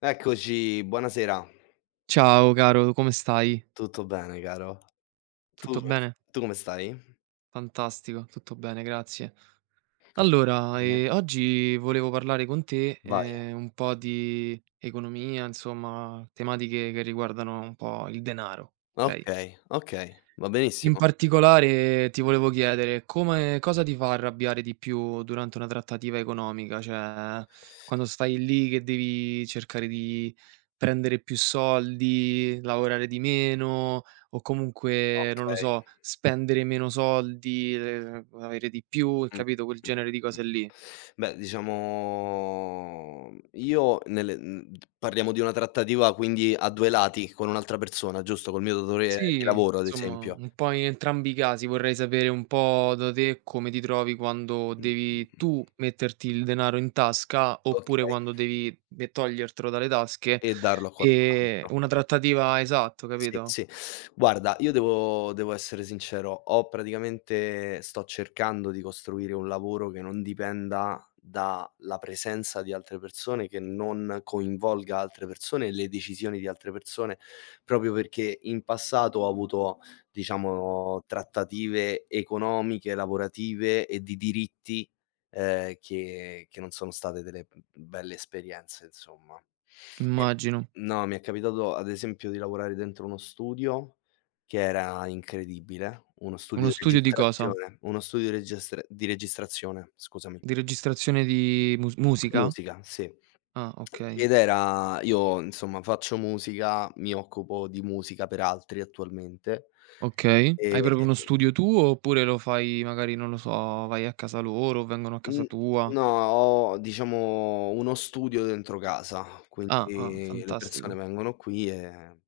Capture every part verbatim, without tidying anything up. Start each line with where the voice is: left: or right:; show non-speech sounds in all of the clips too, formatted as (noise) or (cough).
left: Eccoci, buonasera.
right: Ciao caro, come stai?
left: Tutto bene caro? Tu
right: Tutto bene?
left: tu come stai?
right: Fantastico, tutto bene, grazie. Allora,
left: Sì.
right: ehm, oggi volevo parlare con te,
left: Vai.
right: ehm, un po' di economia, insomma tematiche che riguardano un po' il denaro, okay?
left: Okay, okay, va
right: In
left: benissimo.
right: particolare ti volevo chiedere come cosa ti fa arrabbiare di più durante una trattativa economica? Cioè, quando stai lì che devi cercare di prendere più soldi, lavorare di meno o comunque, non lo
left: Okay.
right: so, spendere meno soldi, ehm, avere di più,
left: Mh,
right: capito, quel
left: mh,
right: genere di
left: mh.
right: cose lì.
left: Beh, diciamo io nelle mhmm, parliamo di una trattativa quindi a due lati con un'altra persona, giusto? Col mio datore di
right: Sì,
left: lavoro ad
right: insomma,
left: esempio.
right: un po' in entrambi i casi vorrei sapere un po' da te come ti trovi quando
left: Mh, mh,
right: devi
left: mh.
right: tu metterti il denaro in tasca, oppure
left: Okay,
right: quando devi de togliertelo dalle tasche,
left: e darlo a qualcun
right: ehm,
left: altro.
right: una trattativa esatto,
left: Sì,
right: capito,
left: sì. Guarda, io devo devo essere sincero, ho praticamente sto cercando di costruire un lavoro che non dipenda dalla presenza di altre persone, che non coinvolga altre persone e le decisioni di altre persone, proprio perché in passato ho avuto, diciamo, trattative economiche, lavorative e di diritti, ehm, che che non sono state delle belle esperienze, insomma. E
right: immagino.
left: No, mi è capitato ad esempio di lavorare dentro uno studio che era incredibile, uno studio
right: Uno
left: di
right: studio di cosa?
left: registrazione uno studio di registra di registrazione, scusami,
right: Di registrazione di mus
left: di
right: musica?
left: musica, sì.
right: Ah, okay,
left: Ed era io insomma faccio musica, mi occupo di musica per altri attualmente,
right: okay.
left: ehm
right: Hai proprio uno studio tuo, oppure lo fai magari, non lo so, vai a casa loro, vengono a casa
left: Mhmm,
right: tua?
left: no, ho diciamo uno studio dentro casa,
right: Ah, ah,
left: quindi le persone
right: fantastico.
left: vengono qui e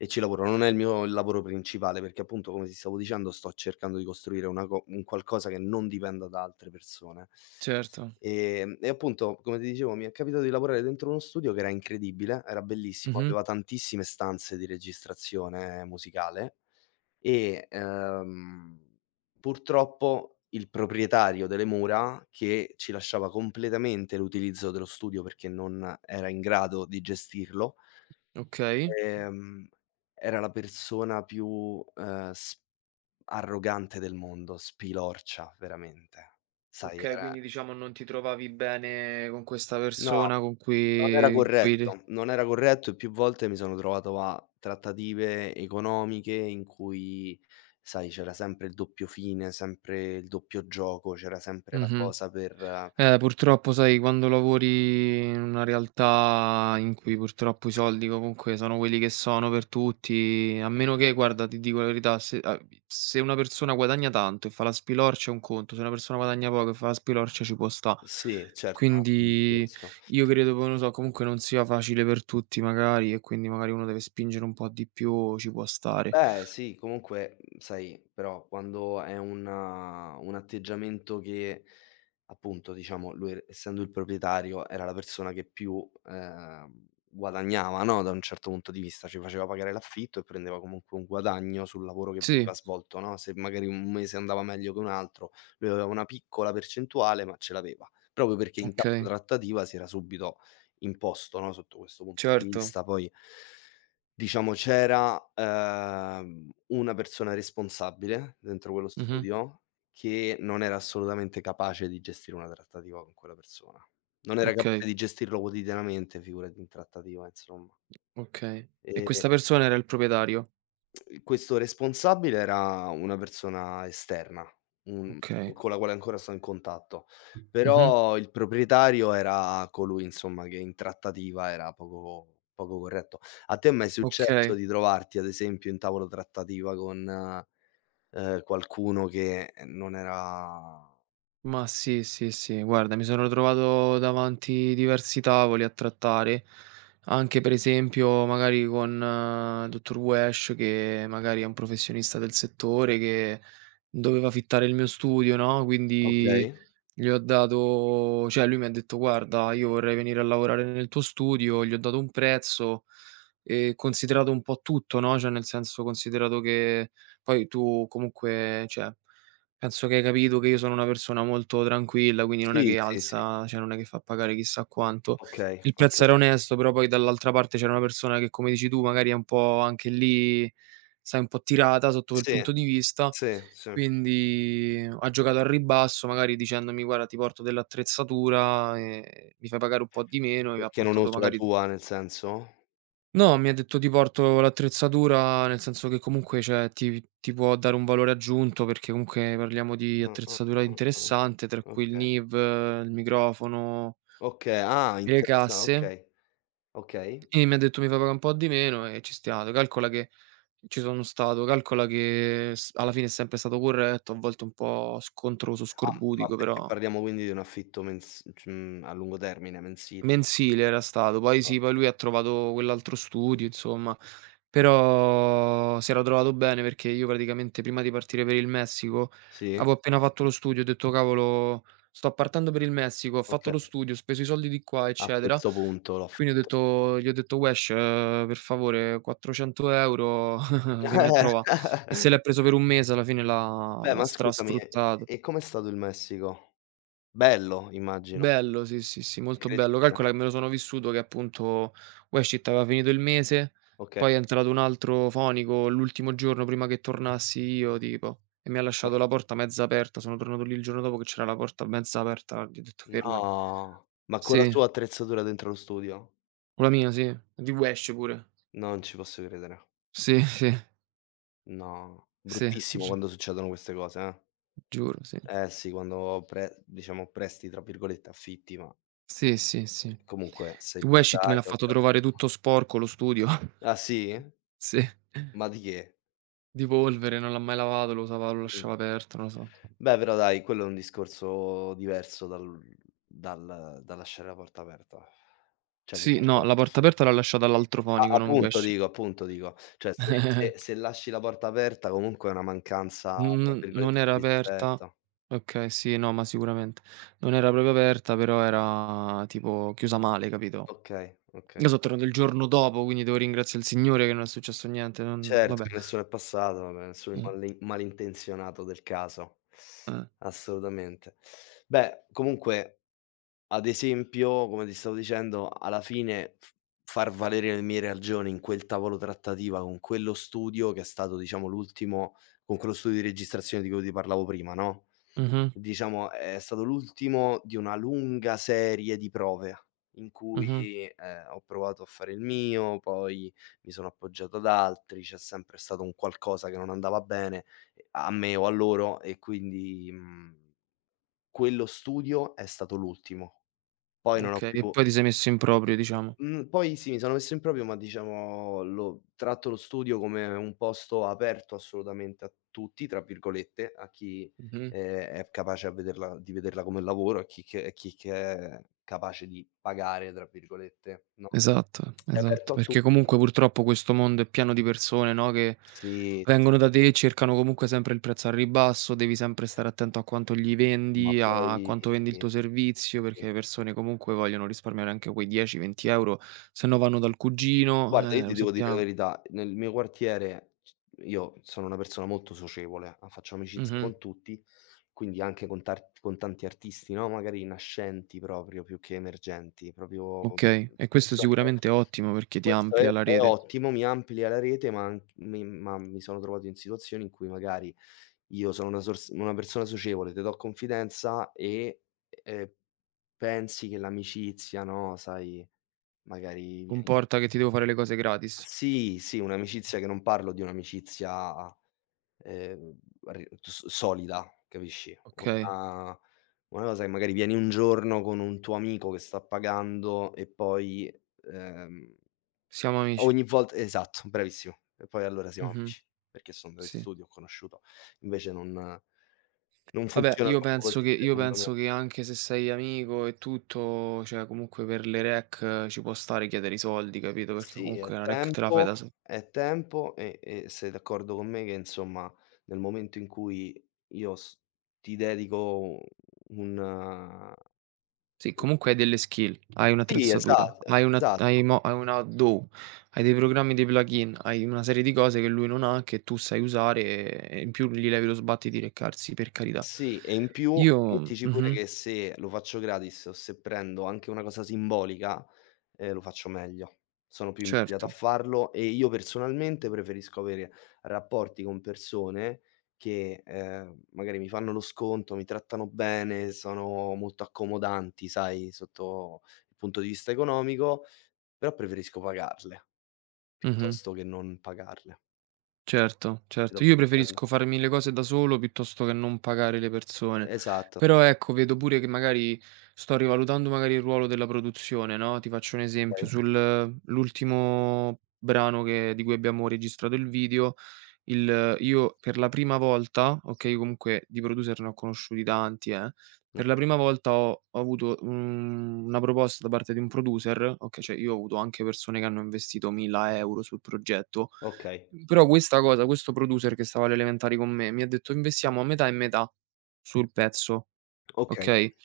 left: e ci lavorano. Non è il mio lavoro principale, perché appunto come ti stavo dicendo sto cercando di costruire una co un qualcosa che non dipenda da altre persone.
right: Certo.
left: Ehm, e appunto, come ti dicevo, mi è capitato di lavorare dentro uno studio che era incredibile, era bellissimo,
right: Mh-mh.
left: aveva tantissime stanze di registrazione musicale e, ehm, purtroppo il proprietario delle mura, che ci lasciava completamente l'utilizzo dello studio perché non era in grado di gestirlo,
right: Okay.
left: ehm, era la persona più, ehm, s arrogante del mondo, spilorcia veramente. Sai,
right: Okay,
left: era.
right: quindi diciamo non ti trovavi bene con questa
left: No.
right: persona con
left: Non era
right: cui cui ri
left: corretto, non era corretto e più volte mi sono trovato a trattative economiche in cui, sai, c'era sempre il doppio fine, sempre il doppio gioco, c'era sempre la
right: Mh-mh.
left: cosa per
right: Eh, purtroppo sai quando lavori in una realtà in cui purtroppo i soldi comunque sono quelli che sono per tutti, a meno che guarda, ti dico la verità, se, a se una persona guadagna tanto e fa la spilorcia è un conto, se una persona guadagna poco e fa la spilorcia ci può sta.
left: sì, certo, un altro
right: Quindi
left: discorso.
right: io credo che, non lo so, comunque non sia facile per tutti magari e quindi magari uno deve spingere un po' di più, ci può stare.
left: Beh, sì, comunque, mhmm, sai, però quando è una un atteggiamento che appunto, diciamo, lui e essendo il proprietario era la persona che più, ehm, guadagnava, no, da un certo punto di vista, ci faceva pagare l'affitto e prendeva comunque un guadagno sul lavoro che
right: Sì,
left: aveva svolto, no, se magari un mese andava meglio che un altro, lui aveva una piccola percentuale, ma ce l'aveva, proprio perché in
right: okay,
left: tavola trattativa si era subito imposto, no, sotto questo punto di
right: certo.
left: vista. Poi diciamo c'era, ehm, una persona responsabile dentro quello
right: Mh-mh.
left: studio che non era assolutamente capace di gestire una trattativa con quella persona. Non era
right: Okay,
left: capace di gestirlo quotidianamente, figurati in trattativa insomma.
right: okay. E
left: E
right: questa persona era il proprietario?
left: Ehm, questo responsabile era una persona esterna, mhmm,
right: Okay.
left: con la quale ancora sto in contatto,
right: Mh-mh.
left: però il proprietario era colui insomma che in trattativa era poco poco corretto. A te è mai successo
right: Okay.
left: di trovarti ad esempio in tavolo trattativa con, ehm, qualcuno che non era
right: Ma sì, sì, sì. Guarda, mi sono trovato davanti diversi tavoli a trattare, anche per esempio magari con il dottor Wesh che magari è un professionista del settore che doveva fittare il mio studio, no, quindi.
left: okay.
right: Gli ho dato cioè lui mi ha detto: "Guarda, io vorrei venire a lavorare nel tuo studio", gli ho dato un prezzo e considerato un po' tutto, no, cioè nel senso, considerato che poi tu comunque cioè, penso che hai capito che io sono una persona molto tranquilla, quindi non è
left: Sì,
right: che
left: sì, sì,
right: alza cioè non è che fa pagare chissà quanto.
left: okay,
right: Il prezzo
left: okay.
right: era onesto, però poi dall'altra parte c'era una persona che, come dici tu, magari è un po' anche lì, sai, un po' tirata sotto quel
left: Sì,
right: punto di vista
left: sì, sì.
right: quindi ha giocato al ribasso, magari dicendomi: "Guarda, ti porto dell'attrezzatura, ehm, mi fai pagare un po' di meno", e mi ha
left: Perché non
right: portato
left: uso la
right: magari
left: tua nel senso?
right: no, mi ha detto: "Ti porto l'attrezzatura", nel senso che comunque, cioè, ti ti può dare un valore aggiunto, perché comunque parliamo di
left: Mh, mh,
right: attrezzatura
left: mh, mh.
right: interessante, tra cui il
left: Okay.
right: N I V, il microfono,
left: Okay, ah
right: le
left: interessa
right: casse,
left: okay, okay.
right: e mi ha detto: "Mi fai pagare un po' di meno", e ci stiamo. Calcola che ci sono stato, calcola che s alla fine è sempre stato corretto, a volte un po' scontroso,
left: Ah, ma
right: scorbutico,
left: perché
right: però.
left: parliamo quindi di un affitto mens c mhmm, a lungo termine, mensile,
right: Mensile era stato, poi sì, poi
left: okay.
right: lui ha trovato quell'altro studio insomma, però si era trovato bene perché io praticamente prima di partire per il Messico
left: Sì?
right: avevo appena fatto lo studio, ho detto: "Cavolo, sto partendo per il Messico, ho fatto
left: Okay,
right: lo studio, ho speso i soldi di qua,
left: a
right: eccetera".
left: questo punto
right: Quindi ho
left: l'affitto.
right: detto gli ho detto: "Wesh, eh, per favore quattrocento euro € (laughs) che mi ha trova". E
left: (laughs)
right: se l'è preso per un mese alla fine l'ha
left: Beh,
right: l'ha
left: ma scusami, e
right: strasfruttato.
left: e com'è stato il Messico? Bello, immagino.
right: Bello, sì, sì, sì, molto bello.
left: Incredibile.
right: Calcola che me lo sono vissuto che appunto Uescit aveva finito il mese,
left: Okay,
right: poi è entrato un altro fonico l'ultimo giorno prima che tornassi io tipo e mi ha lasciato
left: okay.
right: la porta mezza aperta. Sono tornato lì il giorno dopo che c'era la porta mezza aperta, gli ho detto: "Fermati".
left: No, ma con la
right: Sì,
left: sua attrezzatura dentro lo studio?
right: con la mia, sì, di Wesh pure.
left: Non ci posso credere.
right: Sì, (laughs) sì,
left: No,
right: sì,
left: bruttissimo
right: giu
left: quando succedono queste cose, eh.
right: giuro, sì.
left: Eh sì, quando pre diciamo "presti" tra virgolette, affitti, ma
right: Sì, sì, sì.
left: eh, comunque sei
right: Il Uescit me l'ha
left: proprietario
right: fatto trovare
left: (unintelligible)
right: tutto sporco lo studio. (laughs)
left: Ah sì?
right: Sì.
left: Ma di che?
right: Di polvere, non l'ha mai lavato, lo usava lo
left: Mh.
right: lasciava aperto, non lo so.
left: Beh, però dai, quello è un discorso diverso dal dal dal lasciare la porta aperta. Cioè
right: Sì, no, la
left: (unintelligible)
right: porta aperta l'ha lasciata all'altro fonico,
left: a
right: non
left: appunto
right: Wesh.
left: dico appunto dico, cioè se se se
right: (laughs)
left: lasci la porta aperta comunque è una mancanza, tra
right: N Non
left: virgolette,
right: era
left: di
right: aperta.
left: rispetto.
right: Okay, sì, no, ma sicuramente. Non era proprio aperta, però era tipo chiusa male, capito.
left: Okay, okay.
right: Io so' tornato il giorno dopo, quindi devo ringraziare il Signore che non è successo niente, non
left: Certo,
right: vabbè.
left: che nessuno è passato, vabbè, nessuno è
right: Mh,
left: mali malintenzionato del caso.
right: eh.
left: Assolutamente. Beh, comunque, ad esempio, come ti stavo dicendo, alla fine f far valere le mie ragioni in quel tavolo trattativa con quello studio che è stato, diciamo, l'ultimo con quello studio di registrazione di cui ti parlavo prima, no,
right: Mh-mh,
left: diciamo, è stato l'ultimo di una lunga serie di prove in cui,
right: mh-mh.
left: ehm, ho provato a fare il mio, poi mi sono appoggiato ad altri, c'è sempre stato un qualcosa che non andava bene, ehm, a me o a loro e quindi, mhmm, quello studio è stato l'ultimo. Poi non ho
right: Okay,
left: più
right: e poi ti sei messo in proprio, diciamo.
left: Mhmm, poi sì, mi sono messo in proprio, ma diciamo lo tratto lo studio come un posto aperto assolutamente a tutti, tra virgolette, a chi,
right: Mh-mh.
left: ehm, è capace a vederla di vederla come lavoro, a chi che e chi che è capace di "pagare" tra virgolette, no,
right: Esatto,
left: è
right: esatto,
left: aperto a tutti.
right: perché comunque purtroppo questo mondo è pieno di persone, no, che
left: Sì,
right: vengono da te e cercano comunque sempre il prezzo al ribasso, devi sempre stare attento a quanto gli
left: sì, ma
right: vendi, a
left: poi
right: quanto vendi il
left: sì,
right: tuo servizio, perché le
left: sì.
right: persone comunque vogliono risparmiare anche quei dieci, venti €, se no vanno dal cugino,
left: Guarda, io
right: eh, lo
left: ti devo dire la
right: sappiamo.
left: verità, nel mio quartiere c io sono una persona molto socievole, a faccio amicizia
right: Mh-mh.
left: con tutti, quindi anche con tar con tanti artisti, no, magari nascenti proprio più che emergenti, proprio
right: Okay, e questo
left: persone che
right: sicuramente è ottimo perché ti
left: questo è
right: amplia la
left: è
right: rete.
left: ottimo, mi amplia la rete, ma anc mi ma mi sono trovato in situazioni in cui magari io sono una sors una persona socievole, te do confidenza e, ehm, pensi che l'amicizia, no, sai, magari vieni
right: Comporta che ti devo fare le cose gratis.
left: sì, sì, un'amicizia che non parlo di un'amicizia, ehm, ri s solida, capisci?
right: Okay,
left: Una una cosa che magari vieni un giorno con un tuo amico che sta pagando e poi, ehm,
right: siamo amici.
left: ogni volta esatto, bravissimo. E poi allora siamo
right: Mh-mh.
left: amici, perché sono andato in
right: Sì.
left: studio, ho conosciuto. Invece non non
right: Vabbè,
left: funziona
right: io
left: troppo
right: penso
left: così,
right: che io
left: secondo me.
right: penso che anche se sei amico e tutto, cioè comunque per le rec eh, ci può stare chiedere i soldi, capito, perché
left: Sì, è
right: comunque una rec te la fai
left: tempo
right: da so
left: è tempo e e sei d'accordo con me che insomma nel momento in cui io s ti dedico un
right: sì, comunque hai delle skill, hai
left: sì,
right: un'attrezzatura,
left: esatto,
right: hai una hai
left: esatto.
right: mo hai una DAW, hai dei programmi, dei plugin, hai una serie di cose che lui non ha, che tu sai usare e e in più gli levi lo sbatti di recarsi, per carità.
left: Sì, e in più
right: Io
left: mettici pure
right: Mh-mh,
left: che se lo faccio gratis o se prendo anche una cosa simbolica Ehm, lo faccio meglio. Sono più invogliato a
right: certo.
left: farlo e io personalmente preferisco avere rapporti con persone che, ehm, magari mi fanno lo sconto, mi trattano bene, sono molto accomodanti, sai, sotto il punto di vista economico, però preferisco pagarle
right: Mh-mh.
left: piuttosto che non pagarle.
right: Certo,
left: Ti do
right: certo. Io
left: per intendere.
right: preferisco farmi le cose da solo piuttosto che non pagare le persone.
left: Esatto,
right: Però ecco, vedo pure che magari sto rivalutando magari il ruolo della produzione, no, ti faccio un esempio,
left: okay,
right: sul l'ultimo brano che di cui abbiamo registrato il video, il io per la prima volta, okay, comunque di producer ne ho conosciuti tanti, eh, per la
left: okay,
right: prima volta ho ho avuto, mhmm, una proposta da parte di un producer, okay, cioè io ho avuto anche persone che hanno investito mille euro € sul progetto,
left: okay,
right: però questa cosa questo producer che stava alle elementari con me, mi ha detto: "Investiamo a metà e metà sul pezzo",
left: okay.
right: okay?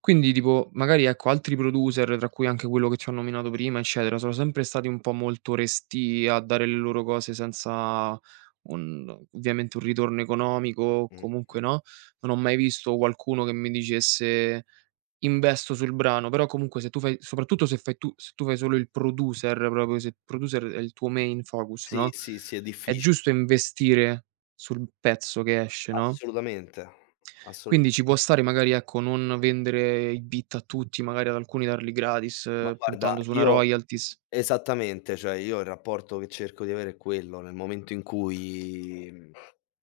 right: Quindi tipo, magari ecco, altri producer, tra cui anche quello che ci ho nominato prima, eccetera, sono sempre stati un po' molto restii a dare le loro cose senza un ovviamente un ritorno economico,
left: Mh.
right: comunque no, non ho mai visto qualcuno che mi dicesse: "Investo sul brano", però comunque se tu fai soprattutto se fai tu se tu fai solo il producer, proprio se il producer è il tuo main focus,
left: Sì,
right: no,
left: sì, sì, è
right: è
left: difficile,
right: giusto investire sul pezzo che esce, no?
left: assolutamente, assolu
right: Quindi ci può stare magari, ecco, non vendere i beat a tutti, magari ad alcuni darli gratis,
left: ma
right: eh,
left: guarda
right: puntando su una
left: io
right: royalties.
left: esattamente, cioè io il rapporto che cerco di avere è quello, nel momento in cui, mhmm,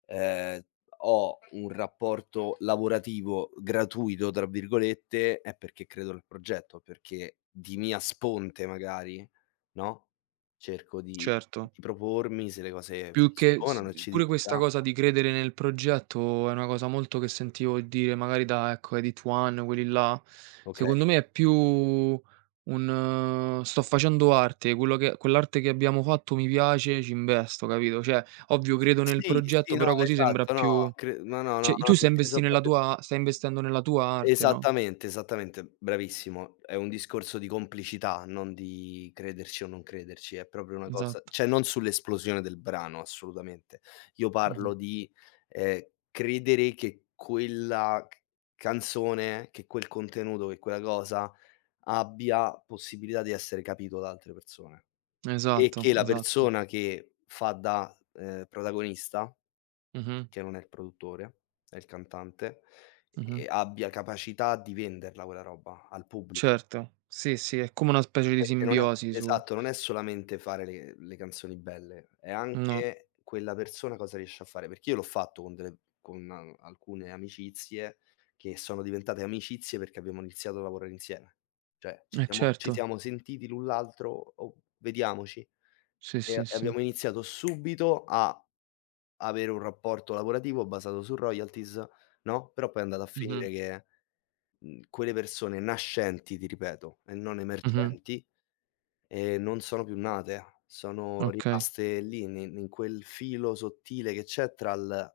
left: ehm, ho un rapporto "lavorativo" "gratuito" tra virgolette, è perché credo nel progetto, perché di mia sponte magari, no, cerco di
right: Certo.
left: di propormi se le cose
right: Più che s
left: funzionano e ci
right: pure questa
left: divertiamo.
right: cosa di credere nel progetto è una cosa molto che sentivo dire magari da, ecco, Edit One, quelli là.
left: Okay.
right: Secondo me è più un: eh, "Sto facendo arte, quello che quell'arte che abbiamo fatto mi piace, ci investo", capito? Cioè, ovvio credo nel
left: Sì, sì,
right: progetto,
left: no,
right: però così sembra
left: esatto, no,
right: più
left: cre no, no, no,
right: cioè,
left: no,
right: tu stai investi
left: inteso
right: nella
left: proprio
right: tua stai investendo nella tua arte, no?
left: esattamente, esattamente, bravissimo. È un discorso di complicità, non di crederci o non crederci, è proprio una cosa
right: Esatto.
left: cioè non sull'esplosione del brano, assolutamente. Io
right: Mh-mh.
left: parlo di, ehm, credere che quella c canzone, che quel contenuto, che quella cosa abbia possibilità di essere capito da altre persone e
right: Esatto,
left: che la
right: esatto.
left: persona che fa da, ehm, protagonista
right: Mh-mh,
left: che non è il produttore, è il cantante,
right: mh-mh.
left: e abbia capacità di venderla quella roba al pubblico.
right: Certo. Sì, sì, è come una specie di
left: Perché non
right: simbiosi
left: è
right: su
left: esatto, non è solamente fare le le canzoni belle, è
right: no,
left: anche quella persona cosa riesce a fare, perché io l'ho fatto con delle con alcune amicizie che sono diventate amicizie perché abbiamo iniziato a lavorare insieme. Cioè ci
right: eh
left: siamo ci
right: certo.
left: siamo sentiti l'un l'altro: "Oh, vediamoci."
right: Sì,
left: E
right: sì,
left: e
right: sì.
left: abbiamo iniziato subito a avere un rapporto lavorativo basato su royalties, no, però poi è andata a
right: Mh-mh,
left: finire che, mhmm, quelle persone nascenti, ti ripeto, e non
right: mh-mh.
left: emergenti, ehm, non sono più nate, sono
right: Okay.
left: rimaste lì ne in quel filo sottile che c'è tra l'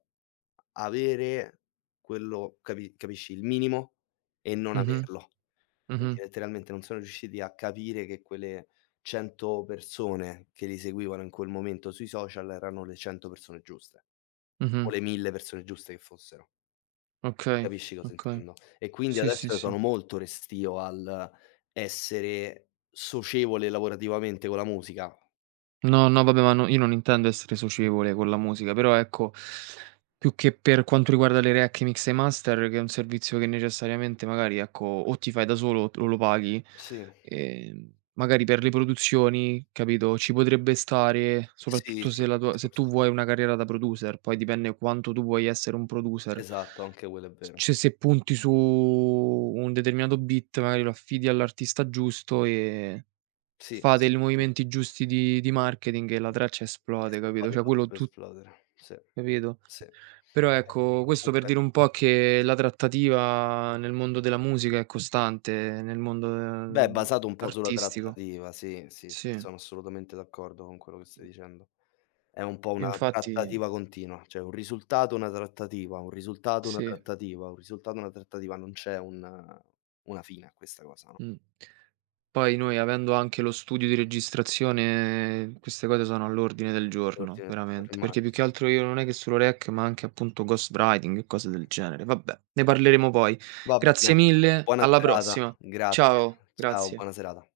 left: avere quello capi capisci, il minimo e non
right: Mh-mh,
left: averlo. Quindi
right: mh-mh,
left: letteralmente non sono riusciti a capire che quelle cento persone che li seguivano in quel momento sui social erano le cento persone giuste
right: mh-mh.
left: o le mille persone giuste che fossero.
right: Okay,
left: Capisci cosa
right: okay.
left: intendo? E quindi
right: Sì, sì,
left: adesso
right: sì.
left: sono molto restio al essere socievole lavorativamente con la musica.
right: No, no, vabbè, ma no io non intendo essere socievole con la musica, però ecco, più che per quanto riguarda le React Mix e Master, che è un servizio che necessariamente magari, ecco, o ti fai da solo o lo paghi,
left: Sì,
right: ehm, magari per le produzioni, capito, ci potrebbe stare,
left: sì,
right: soprattutto
left: sì,
right: se
left: il
right: la tua se
left: discorso.
right: tu vuoi una carriera da producer, poi dipende quanto tu vuoi essere un producer.
left: Esatto, anche quello è vero.
right: Cioè, se punti su un determinato beat, magari lo affidi all'artista giusto e
left: Sì,
right: fate
left: sì,
right: il
left: sì.
right: movimenti giusti di di marketing e la traccia esplode, capito?
left: Esplode,
right: Cioè quello
left: potrebbe
right: tu
left: esplodere. Sì,
right: capito?
left: sì.
right: Però
left: Eh,
right: ecco, questo per
left: comunque
right: dire un po' che la trattativa nel mondo della musica è costante, nel mondo,
left: beh, è
right: ehm,
left: basato un po' sulla
right: artistico.
left: trattativa, sì, sì, sì,
right: Sì.
left: sono assolutamente d'accordo con quello che stai dicendo. È un po' una
right: Infatti
left: trattativa continua, cioè un risultato, una trattativa, un risultato, una
right: sì,
left: trattativa, un risultato, una trattativa, non c'è un una fine a questa cosa, no,
right: mh. Poi noi avendo anche lo studio di registrazione, queste cose sono all'ordine del giorno,
left: l'ordine del
right: veramente,
left: giorno,
right: perché più
left: immagino.
right: che altro io non è che solo rec, ma anche appunto ghostwriting e cose del genere. Vabbè, ne parleremo poi.
left: Va
right: Grazie
left: bene,
right: mille,
left: buona
right: alla
left: serata,
right: prossima.
left: grazie.
right: Ciao,
left: Ciao,
right: grazie.
left: buona serata.